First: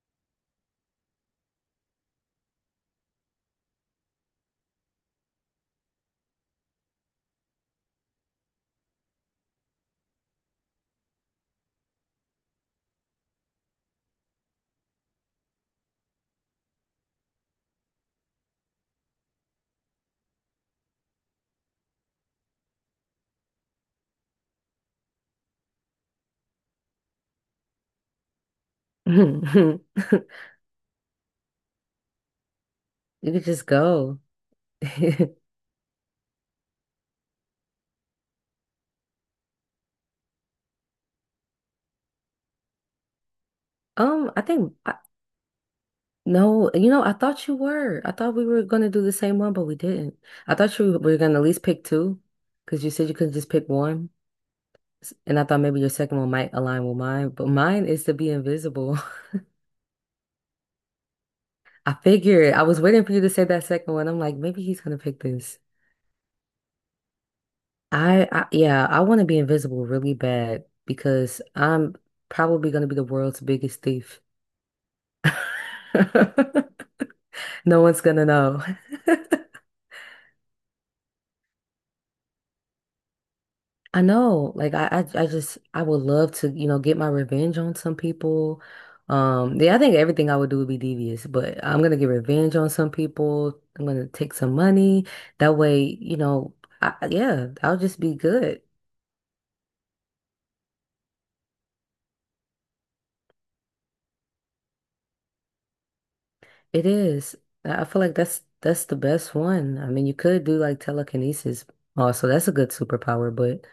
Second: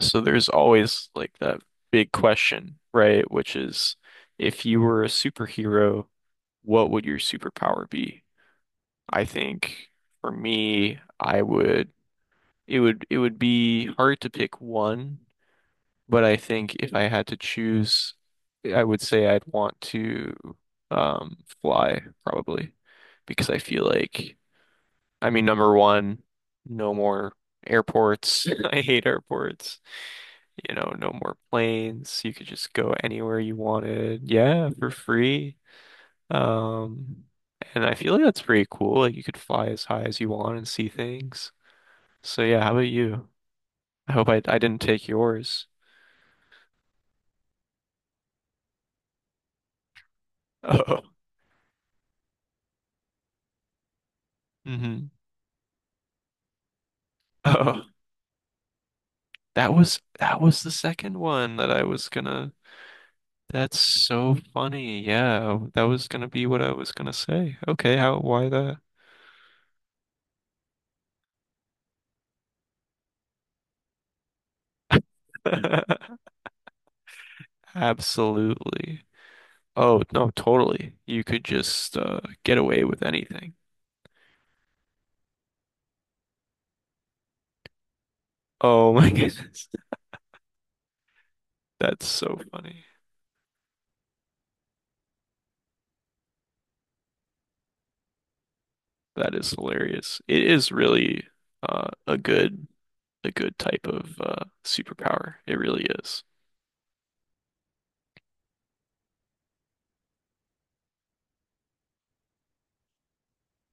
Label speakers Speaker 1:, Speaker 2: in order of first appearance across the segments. Speaker 1: So there's always like that big question, right? Which is if you were a superhero, what would your superpower be? I think for me, I would it would be hard to pick one, but I think if I had to choose, I would say I'd want to fly probably because I feel like I mean number one, no more airports. I hate airports. You know, no more planes. You could just go
Speaker 2: You
Speaker 1: anywhere
Speaker 2: could
Speaker 1: you
Speaker 2: just go.
Speaker 1: wanted. Yeah, for free. Um, and I feel like that's pretty cool. Like you could fly as high as you want and see things. So yeah, how about you? I hope
Speaker 2: Um,
Speaker 1: I
Speaker 2: I
Speaker 1: I
Speaker 2: think
Speaker 1: didn't
Speaker 2: I,
Speaker 1: take yours.
Speaker 2: no, you know, I thought you were. I thought we were gonna do the same one, but we didn't. I thought you
Speaker 1: Oh.
Speaker 2: were gonna at least pick two, because you said you couldn't just pick one.
Speaker 1: hmm
Speaker 2: And I thought maybe your second one might align with mine. But
Speaker 1: Oh.
Speaker 2: mine is to be invisible.
Speaker 1: That was the second one that I
Speaker 2: I
Speaker 1: was gonna
Speaker 2: figured I was waiting for you to say that
Speaker 1: that's
Speaker 2: second one. I'm
Speaker 1: so
Speaker 2: like, maybe he's gonna
Speaker 1: funny.
Speaker 2: pick this.
Speaker 1: Yeah, that was gonna be what I was gonna say. Okay, how
Speaker 2: I
Speaker 1: why that?
Speaker 2: yeah, I want to be invisible really bad because I'm probably gonna be the world's biggest thief. No one's gonna know.
Speaker 1: Absolutely. Oh, no, totally. You could just get away with anything.
Speaker 2: I know, like I just I would love to, get my revenge on some people.
Speaker 1: Oh my goodness.
Speaker 2: Yeah, I think everything I would do would be devious, but I'm gonna
Speaker 1: That's
Speaker 2: get
Speaker 1: so
Speaker 2: revenge on
Speaker 1: funny.
Speaker 2: some people. I'm gonna take some money. That way, yeah, I'll just be good.
Speaker 1: That is hilarious. It is really uh, a good a good type of superpower. It really is.
Speaker 2: It is. I feel like that's the best one. I mean, you could do like telekinesis also. That's a good superpower, but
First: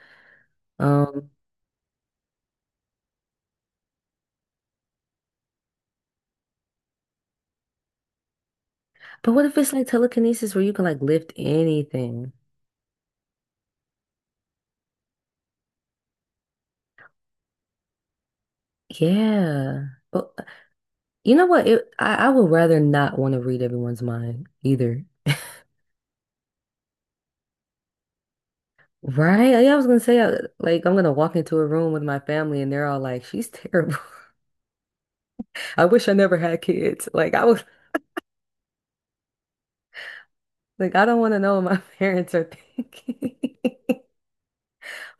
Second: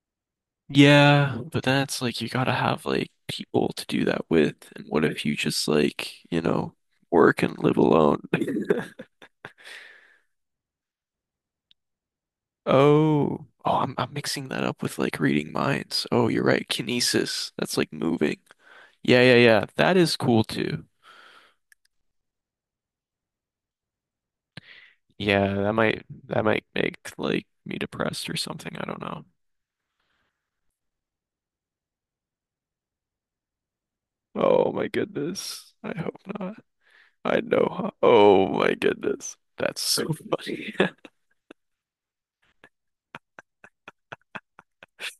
Speaker 2: um,
Speaker 1: Yeah, but then it's like you gotta have like people to do that with. And what if you just like, you know, work and live alone?
Speaker 2: but what if it's like telekinesis where you can like lift anything?
Speaker 1: Oh, oh, I'm mixing that up with like reading minds. Oh, you're right. Kinesis. That's like moving. Yeah, yeah, yeah.
Speaker 2: Yeah.
Speaker 1: That is cool too.
Speaker 2: You know what? I would rather not want to read everyone's mind either.
Speaker 1: Yeah, that might make like me depressed or something. I don't know.
Speaker 2: Right? Yeah, I was gonna say, like, I'm gonna walk into a room with my family and they're all like, she's terrible.
Speaker 1: Oh my goodness.
Speaker 2: I
Speaker 1: I
Speaker 2: wish I
Speaker 1: hope
Speaker 2: never
Speaker 1: not.
Speaker 2: had kids. Like,
Speaker 1: I
Speaker 2: I was
Speaker 1: know. How- Oh my goodness. That's so funny.
Speaker 2: like, I don't want to know what my parents are thinking.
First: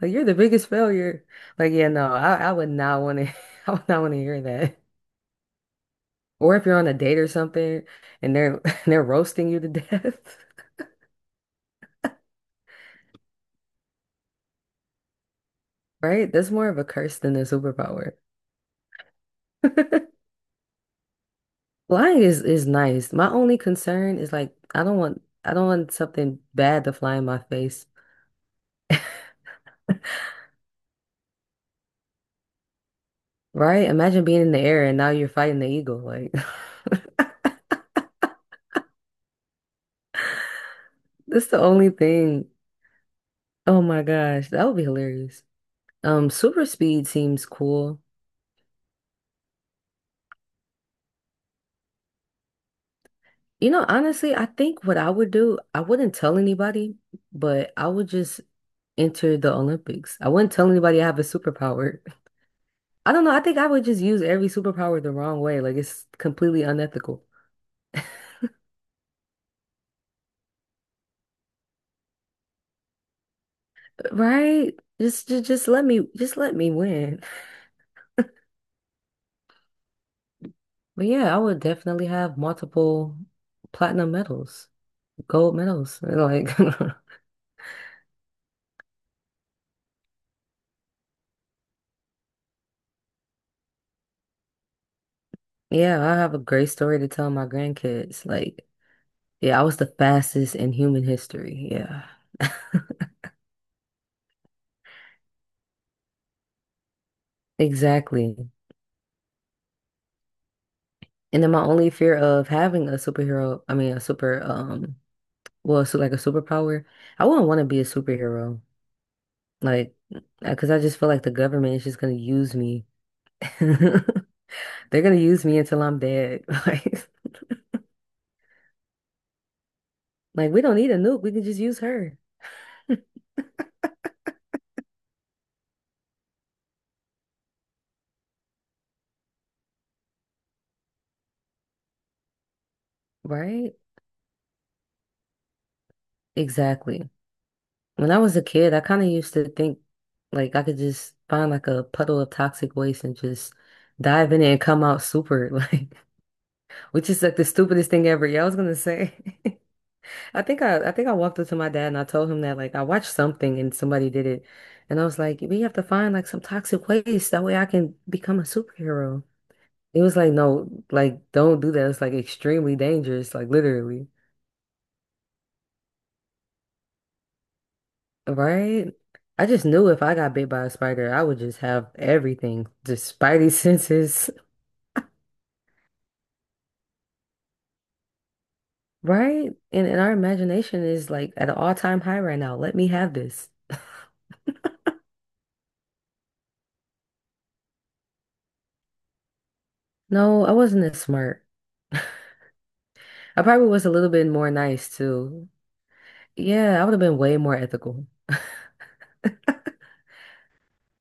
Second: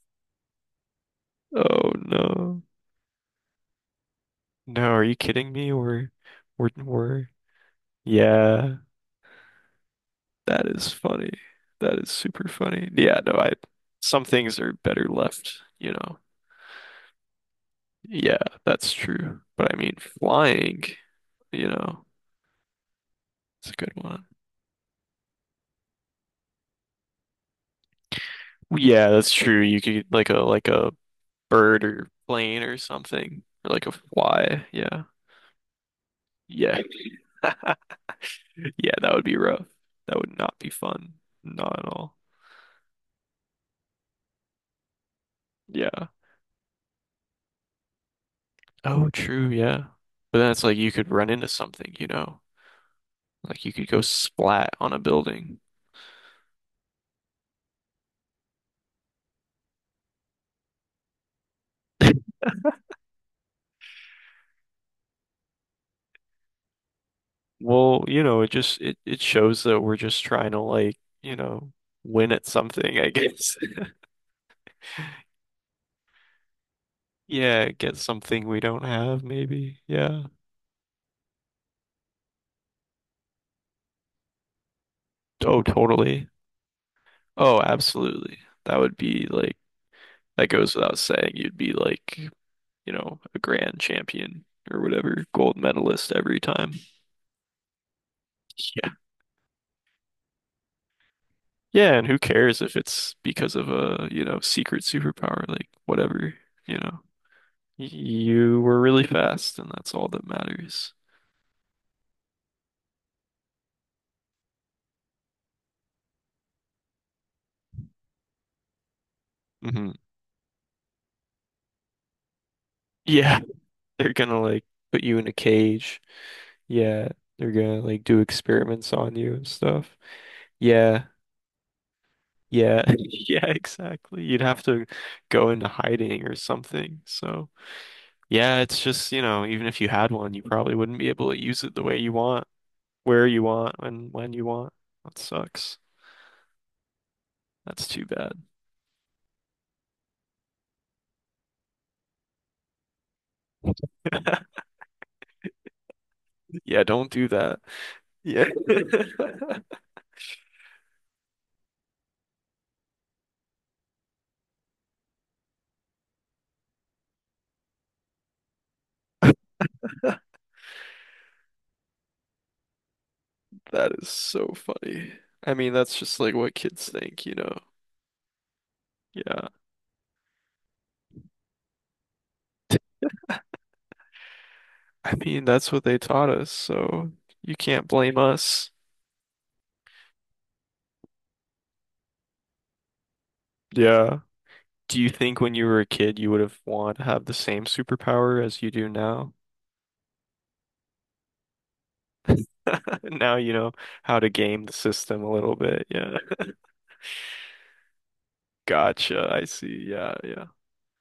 Speaker 2: Like, you're the biggest failure. Like, yeah,
Speaker 1: Oh
Speaker 2: no, I
Speaker 1: no.
Speaker 2: would not want to, I would not want to hear that.
Speaker 1: No, are you kidding me? We're
Speaker 2: Or if
Speaker 1: we're
Speaker 2: you're on a date or
Speaker 1: we're
Speaker 2: something and they're
Speaker 1: yeah.
Speaker 2: and they're roasting you to death,
Speaker 1: That is funny. That is super funny. Yeah, no, I some things are better left, you know.
Speaker 2: right? That's more of a curse than a superpower.
Speaker 1: Yeah, that's true. But I mean flying, you know,
Speaker 2: Flying is nice. My only
Speaker 1: it's a good
Speaker 2: concern
Speaker 1: one.
Speaker 2: is like I don't want something bad to fly in my face,
Speaker 1: Yeah, that's true. You could like a bird or plane or something, or like
Speaker 2: right?
Speaker 1: a
Speaker 2: Imagine being in the
Speaker 1: fly.
Speaker 2: air and
Speaker 1: Yeah,
Speaker 2: now you're fighting the eagle. Like
Speaker 1: yeah, yeah. That would be rough. That would not be fun.
Speaker 2: that's the
Speaker 1: Not at
Speaker 2: only
Speaker 1: all.
Speaker 2: thing. Oh my gosh, that would be hilarious.
Speaker 1: Yeah.
Speaker 2: Super speed seems cool.
Speaker 1: Oh, true. Yeah. But then it's like you could run into something, you know, like
Speaker 2: You
Speaker 1: you
Speaker 2: know,
Speaker 1: could go
Speaker 2: honestly, I
Speaker 1: splat
Speaker 2: think
Speaker 1: on a
Speaker 2: what I would
Speaker 1: building.
Speaker 2: do, I wouldn't tell anybody, but I would just enter the Olympics. I wouldn't tell anybody I have a superpower. I don't know. I think I would just use every superpower the wrong way. Like it's completely unethical.
Speaker 1: Well, you know, it just it shows that we're just trying to like, you know, win at something, I guess.
Speaker 2: Right? Just let me just let me win.
Speaker 1: Yeah, get something we don't have, maybe. Yeah.
Speaker 2: But yeah, I would definitely have multiple platinum medals, gold
Speaker 1: Oh,
Speaker 2: medals.
Speaker 1: totally.
Speaker 2: Like
Speaker 1: Oh, absolutely. That would be like that goes without saying. You'd be like, you know, a grand champion or whatever, gold
Speaker 2: yeah,
Speaker 1: medalist
Speaker 2: I have a
Speaker 1: every
Speaker 2: great
Speaker 1: time.
Speaker 2: story to tell my grandkids. Like,
Speaker 1: Yeah.
Speaker 2: yeah, I was the fastest in human history.
Speaker 1: Yeah,
Speaker 2: Yeah.
Speaker 1: and who cares if it's because of a, you know, secret superpower, like whatever, you know. Y-
Speaker 2: Exactly.
Speaker 1: You were really fast and that's all that matters.
Speaker 2: And then my only fear of having a superhero, I mean a super well, so like a superpower, I wouldn't want to be a superhero.
Speaker 1: Hmm
Speaker 2: Like, because I just feel like the government is just gonna use me.
Speaker 1: Yeah, they're gonna
Speaker 2: They're
Speaker 1: like put
Speaker 2: gonna
Speaker 1: you in a
Speaker 2: use me until I'm
Speaker 1: cage.
Speaker 2: dead.
Speaker 1: Yeah, they're gonna like do experiments on you and stuff.
Speaker 2: Like we don't need a
Speaker 1: Yeah.
Speaker 2: nuke. We can just use her,
Speaker 1: Yeah, yeah, exactly. You'd have to go into hiding or something. So, yeah, it's just, you know, even if you had one, you probably wouldn't be able to use it the way you want, where you
Speaker 2: right?
Speaker 1: want, and when you want. That sucks.
Speaker 2: Exactly.
Speaker 1: That's too
Speaker 2: When I
Speaker 1: bad.
Speaker 2: was a kid, I kind of used to think like I could just find like a puddle of toxic waste and just dive in it and come out super, like,
Speaker 1: Yeah,
Speaker 2: which
Speaker 1: don't
Speaker 2: is
Speaker 1: do
Speaker 2: like the
Speaker 1: that.
Speaker 2: stupidest thing ever. Yeah,
Speaker 1: Yeah.
Speaker 2: I was gonna say. I think I walked up to my dad and I told him that like I watched something and somebody did it, and I was like, we have to find like some toxic waste that way I can become a superhero. It was like, no, like, don't do that. It's like extremely dangerous, like
Speaker 1: That
Speaker 2: literally,
Speaker 1: is so funny. I mean, that's just like what kids think, you know.
Speaker 2: right? I
Speaker 1: Yeah.
Speaker 2: just knew if I got bit by a spider, I would just have everything, just spidey senses,
Speaker 1: I mean, that's what they taught us, so you can't blame us.
Speaker 2: right? And our imagination is like at an all-time high right now. Let me have this.
Speaker 1: Yeah. Do you think when you were a kid you would have wanted to have the same superpower as you do now?
Speaker 2: No, I wasn't as smart.
Speaker 1: Now
Speaker 2: I
Speaker 1: you
Speaker 2: probably
Speaker 1: know
Speaker 2: was a little
Speaker 1: how
Speaker 2: bit
Speaker 1: to
Speaker 2: more
Speaker 1: game the
Speaker 2: nice
Speaker 1: system a
Speaker 2: too.
Speaker 1: little bit. Yeah.
Speaker 2: Yeah, I would have been way more ethical.
Speaker 1: Gotcha. I see. Yeah, yeah.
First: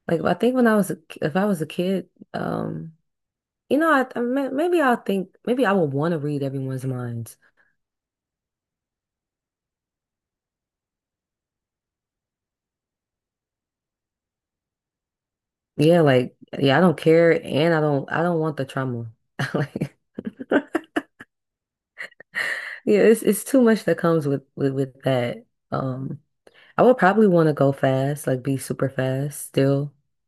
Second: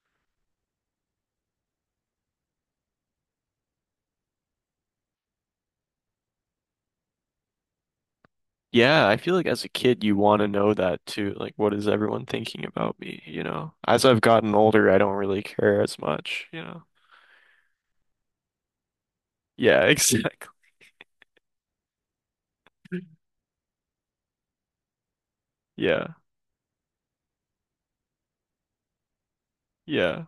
Speaker 2: Like I think when I was if I was a kid, um, you know, maybe I'll think maybe I would want to read everyone's minds.
Speaker 1: Yeah, I feel like as a kid you want to know that too. Like what is everyone thinking about me, you know? As I've gotten older, I don't really care as
Speaker 2: Yeah, like
Speaker 1: much, you
Speaker 2: yeah, I
Speaker 1: know.
Speaker 2: don't care and I don't want the trauma.
Speaker 1: Yeah,
Speaker 2: Like
Speaker 1: exactly.
Speaker 2: yeah, it's too much that comes with that.
Speaker 1: Yeah.
Speaker 2: Um I would probably want to go fast, like be super fast still.
Speaker 1: Yeah.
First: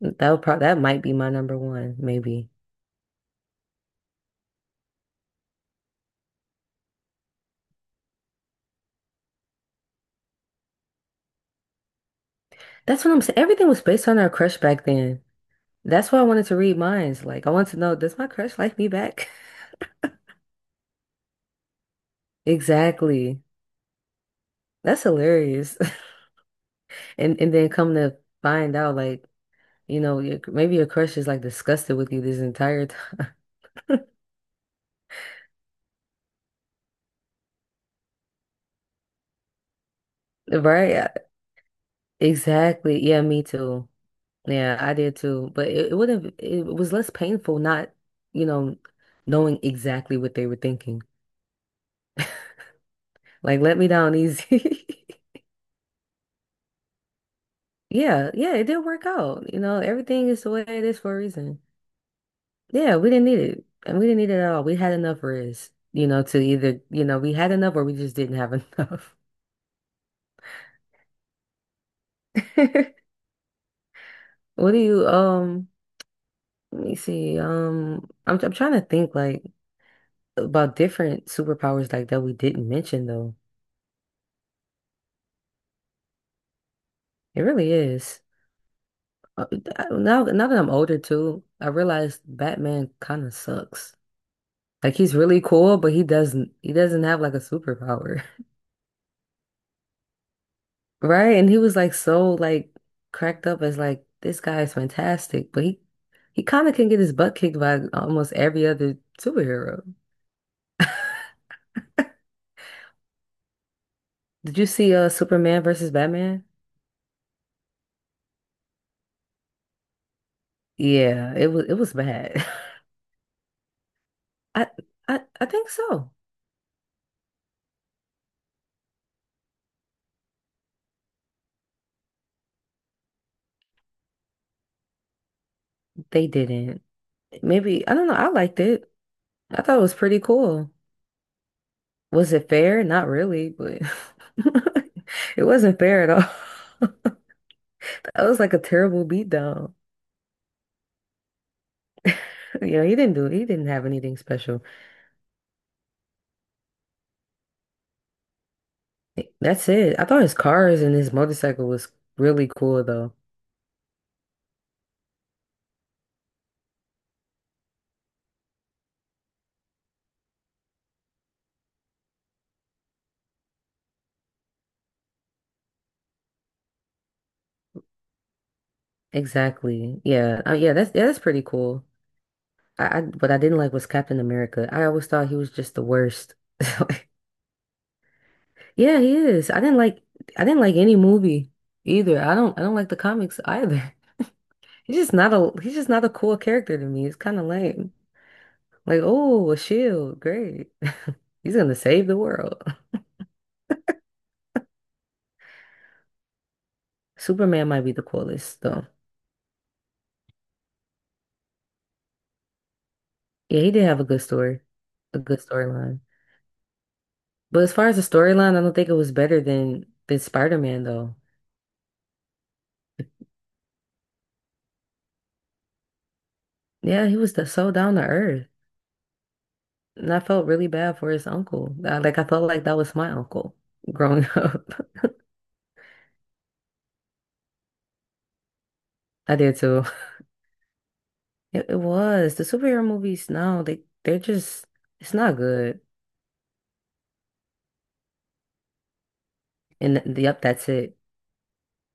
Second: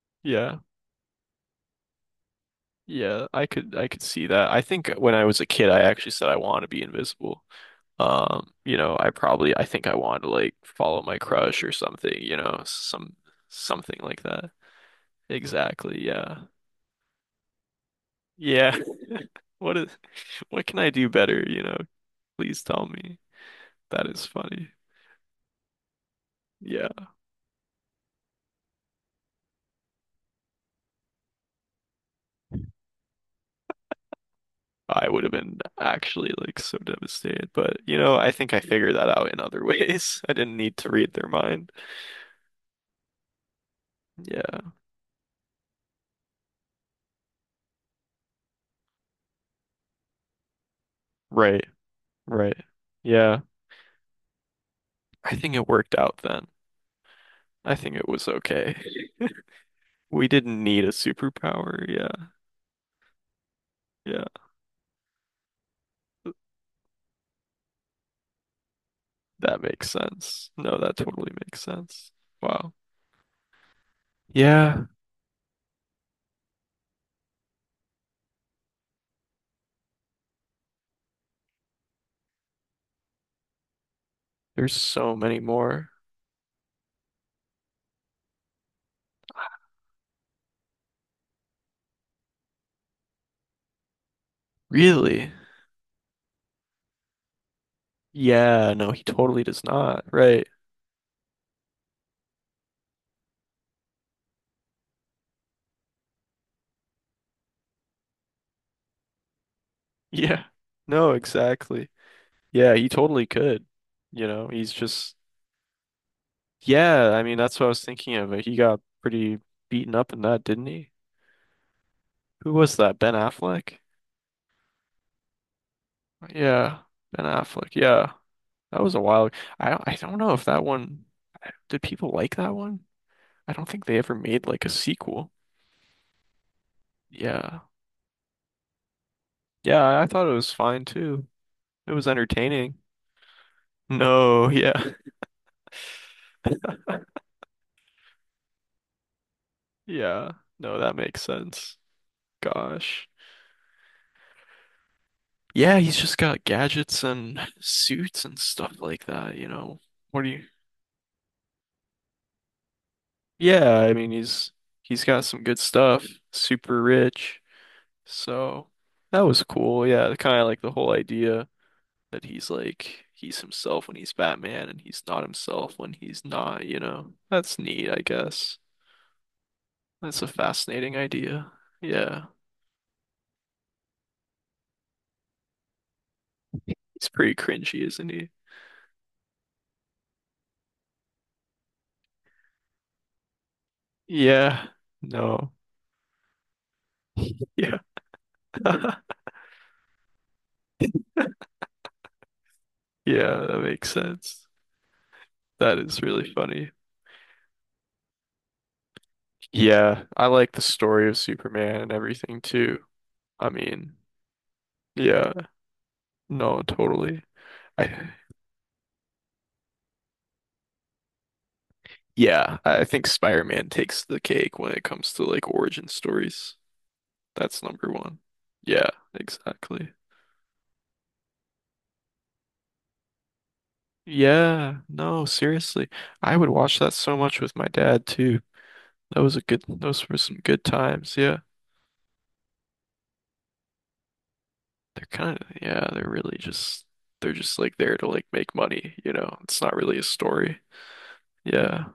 Speaker 2: That would
Speaker 1: Yeah.
Speaker 2: probably that might be my number one, maybe.
Speaker 1: Yeah. I could see that. I think when I was a kid, I actually said I want to be invisible. You know, I probably I think I want to like follow my crush or something, you know,
Speaker 2: That's what
Speaker 1: some
Speaker 2: I'm saying. Everything was
Speaker 1: something
Speaker 2: based on
Speaker 1: like
Speaker 2: our
Speaker 1: that.
Speaker 2: crush back then.
Speaker 1: Exactly,
Speaker 2: That's why I
Speaker 1: yeah.
Speaker 2: wanted to read minds. Like I wanted to know, does my crush
Speaker 1: Yeah.
Speaker 2: like me back?
Speaker 1: What is what can I do better, you know? Please tell me.
Speaker 2: Exactly.
Speaker 1: That is funny.
Speaker 2: That's hilarious.
Speaker 1: Yeah.
Speaker 2: And then come to find out like, maybe your crush is like disgusted with you this entire time.
Speaker 1: I would have been actually like so devastated, but you know, I think I figured that out in other ways. I didn't need to
Speaker 2: Right?
Speaker 1: read their mind.
Speaker 2: Exactly. Yeah, me too.
Speaker 1: Yeah.
Speaker 2: Yeah, I did too. But it would have, it was less painful not, you know, knowing exactly what they were thinking.
Speaker 1: Right. Right. Yeah.
Speaker 2: Like, let me down easy.
Speaker 1: I think it worked out then. I think it was
Speaker 2: Yeah, yeah, it
Speaker 1: okay.
Speaker 2: did work out. You know,
Speaker 1: We
Speaker 2: everything is the
Speaker 1: didn't
Speaker 2: way
Speaker 1: need
Speaker 2: it
Speaker 1: a
Speaker 2: is for a reason.
Speaker 1: superpower. Yeah.
Speaker 2: Yeah, we didn't need it. And we didn't
Speaker 1: Yeah.
Speaker 2: need it at all. We had enough rest, you know, to either, you know, we had enough or we just didn't have enough.
Speaker 1: That makes sense. No, that totally makes sense. Wow.
Speaker 2: What do
Speaker 1: Yeah,
Speaker 2: you, let me see. I'm trying to think like about different superpowers like that we didn't mention though.
Speaker 1: there's so many more.
Speaker 2: It really is. Uh, Now, now that I'm older too, I realize Batman kind of sucks. Like he's
Speaker 1: Really?
Speaker 2: really cool, but he doesn't have like a superpower,
Speaker 1: Yeah, no, he totally does not. Right.
Speaker 2: right? And he was like so like cracked up as like this guy is fantastic, but he kind of can get his butt kicked by almost every other superhero.
Speaker 1: Yeah. No, exactly. Yeah, he totally could. You know,
Speaker 2: Did you
Speaker 1: he's
Speaker 2: see
Speaker 1: just,
Speaker 2: Superman versus Batman?
Speaker 1: yeah, I mean, that's what I was thinking of. Like, he got pretty beaten up in that, didn't he?
Speaker 2: Yeah, it was bad.
Speaker 1: Who was that? Ben Affleck?
Speaker 2: I I think so.
Speaker 1: Yeah, Ben Affleck. Yeah, that was a while. I don't know if that one, did people like that one? I don't think they ever made like a sequel.
Speaker 2: They didn't.
Speaker 1: Yeah.
Speaker 2: Maybe I don't know. I liked it. I thought it was
Speaker 1: Yeah, I
Speaker 2: pretty
Speaker 1: thought it was
Speaker 2: cool.
Speaker 1: fine too. It was
Speaker 2: Was it
Speaker 1: entertaining.
Speaker 2: fair? Not really, but
Speaker 1: No, yeah.
Speaker 2: it wasn't fair at all. That was like a terrible beatdown.
Speaker 1: Yeah. No, that makes sense.
Speaker 2: You know,
Speaker 1: Gosh.
Speaker 2: he didn't have anything special.
Speaker 1: Yeah, he's just got gadgets and suits and stuff like that, you
Speaker 2: That's
Speaker 1: know.
Speaker 2: it. I
Speaker 1: What
Speaker 2: thought
Speaker 1: do
Speaker 2: his
Speaker 1: you
Speaker 2: cars and his motorcycle was really cool though.
Speaker 1: Yeah, I mean he's got some good stuff, super rich. So that was cool. Yeah, kind of like the whole idea that he's like he's himself when he's Batman and he's not himself when he's not, you know. That's neat, I guess.
Speaker 2: Exactly.
Speaker 1: That's a
Speaker 2: Yeah. Yeah,
Speaker 1: fascinating
Speaker 2: that's pretty
Speaker 1: idea.
Speaker 2: cool.
Speaker 1: Yeah.
Speaker 2: I what I didn't like was Captain America. I always thought he was just the worst.
Speaker 1: He's
Speaker 2: Like,
Speaker 1: pretty cringy, isn't he?
Speaker 2: yeah, he is. I didn't like any movie either. I don't like the comics either.
Speaker 1: Yeah.
Speaker 2: He's just not
Speaker 1: No.
Speaker 2: a he's just not a cool character to me. It's kind of
Speaker 1: Yeah.
Speaker 2: lame. Like, oh, a shield. Great. He's gonna save the world.
Speaker 1: Yeah, that makes sense. That is really funny.
Speaker 2: Superman might be the coolest, though.
Speaker 1: Yeah, I like the story of Superman and everything too. I
Speaker 2: Yeah, he did
Speaker 1: mean,
Speaker 2: have a good story, a
Speaker 1: yeah,
Speaker 2: good storyline.
Speaker 1: no, totally.
Speaker 2: But as far as the
Speaker 1: I
Speaker 2: storyline, I don't think it was better than Spider-Man, though.
Speaker 1: yeah, I think Spider-Man takes the cake when it comes to like origin stories.
Speaker 2: Yeah, he was the,
Speaker 1: That's
Speaker 2: so
Speaker 1: number
Speaker 2: down to
Speaker 1: one.
Speaker 2: earth,
Speaker 1: Yeah, exactly.
Speaker 2: and I felt really bad for his uncle. Like, I felt like that was my uncle growing up.
Speaker 1: Yeah, no, seriously. I would watch that so much with my dad too. That was
Speaker 2: I
Speaker 1: a
Speaker 2: did
Speaker 1: good,
Speaker 2: too.
Speaker 1: those were some good times. Yeah.
Speaker 2: It was the superhero movies. No, they they're just
Speaker 1: They're
Speaker 2: it's not
Speaker 1: kind of,
Speaker 2: good.
Speaker 1: yeah, they're really just, they're just like there to like make money, you know? It's not really a
Speaker 2: Yep,
Speaker 1: story.
Speaker 2: that's it.
Speaker 1: Yeah.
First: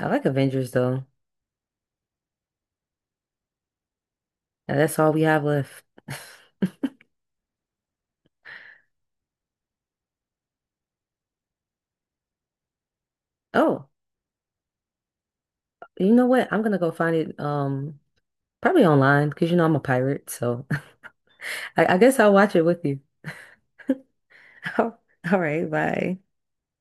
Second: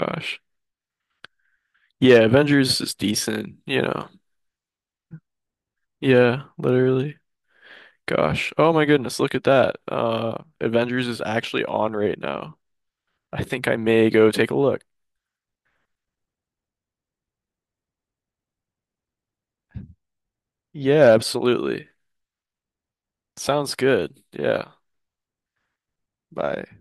Speaker 2: I like Avengers though,
Speaker 1: Yeah. Avengers is decent, you know?
Speaker 2: and that's all we have left.
Speaker 1: Yeah. Literally. Gosh. Oh my goodness. Look at that. Avengers is actually on right now. I think I
Speaker 2: Oh.
Speaker 1: may go take a look.
Speaker 2: You know what? I'm gonna go find it probably online because you know I'm a pirate, so
Speaker 1: Yeah, absolutely.
Speaker 2: I guess I'll watch it with you.
Speaker 1: Sounds good. Yeah.
Speaker 2: All right, bye.
Speaker 1: Bye.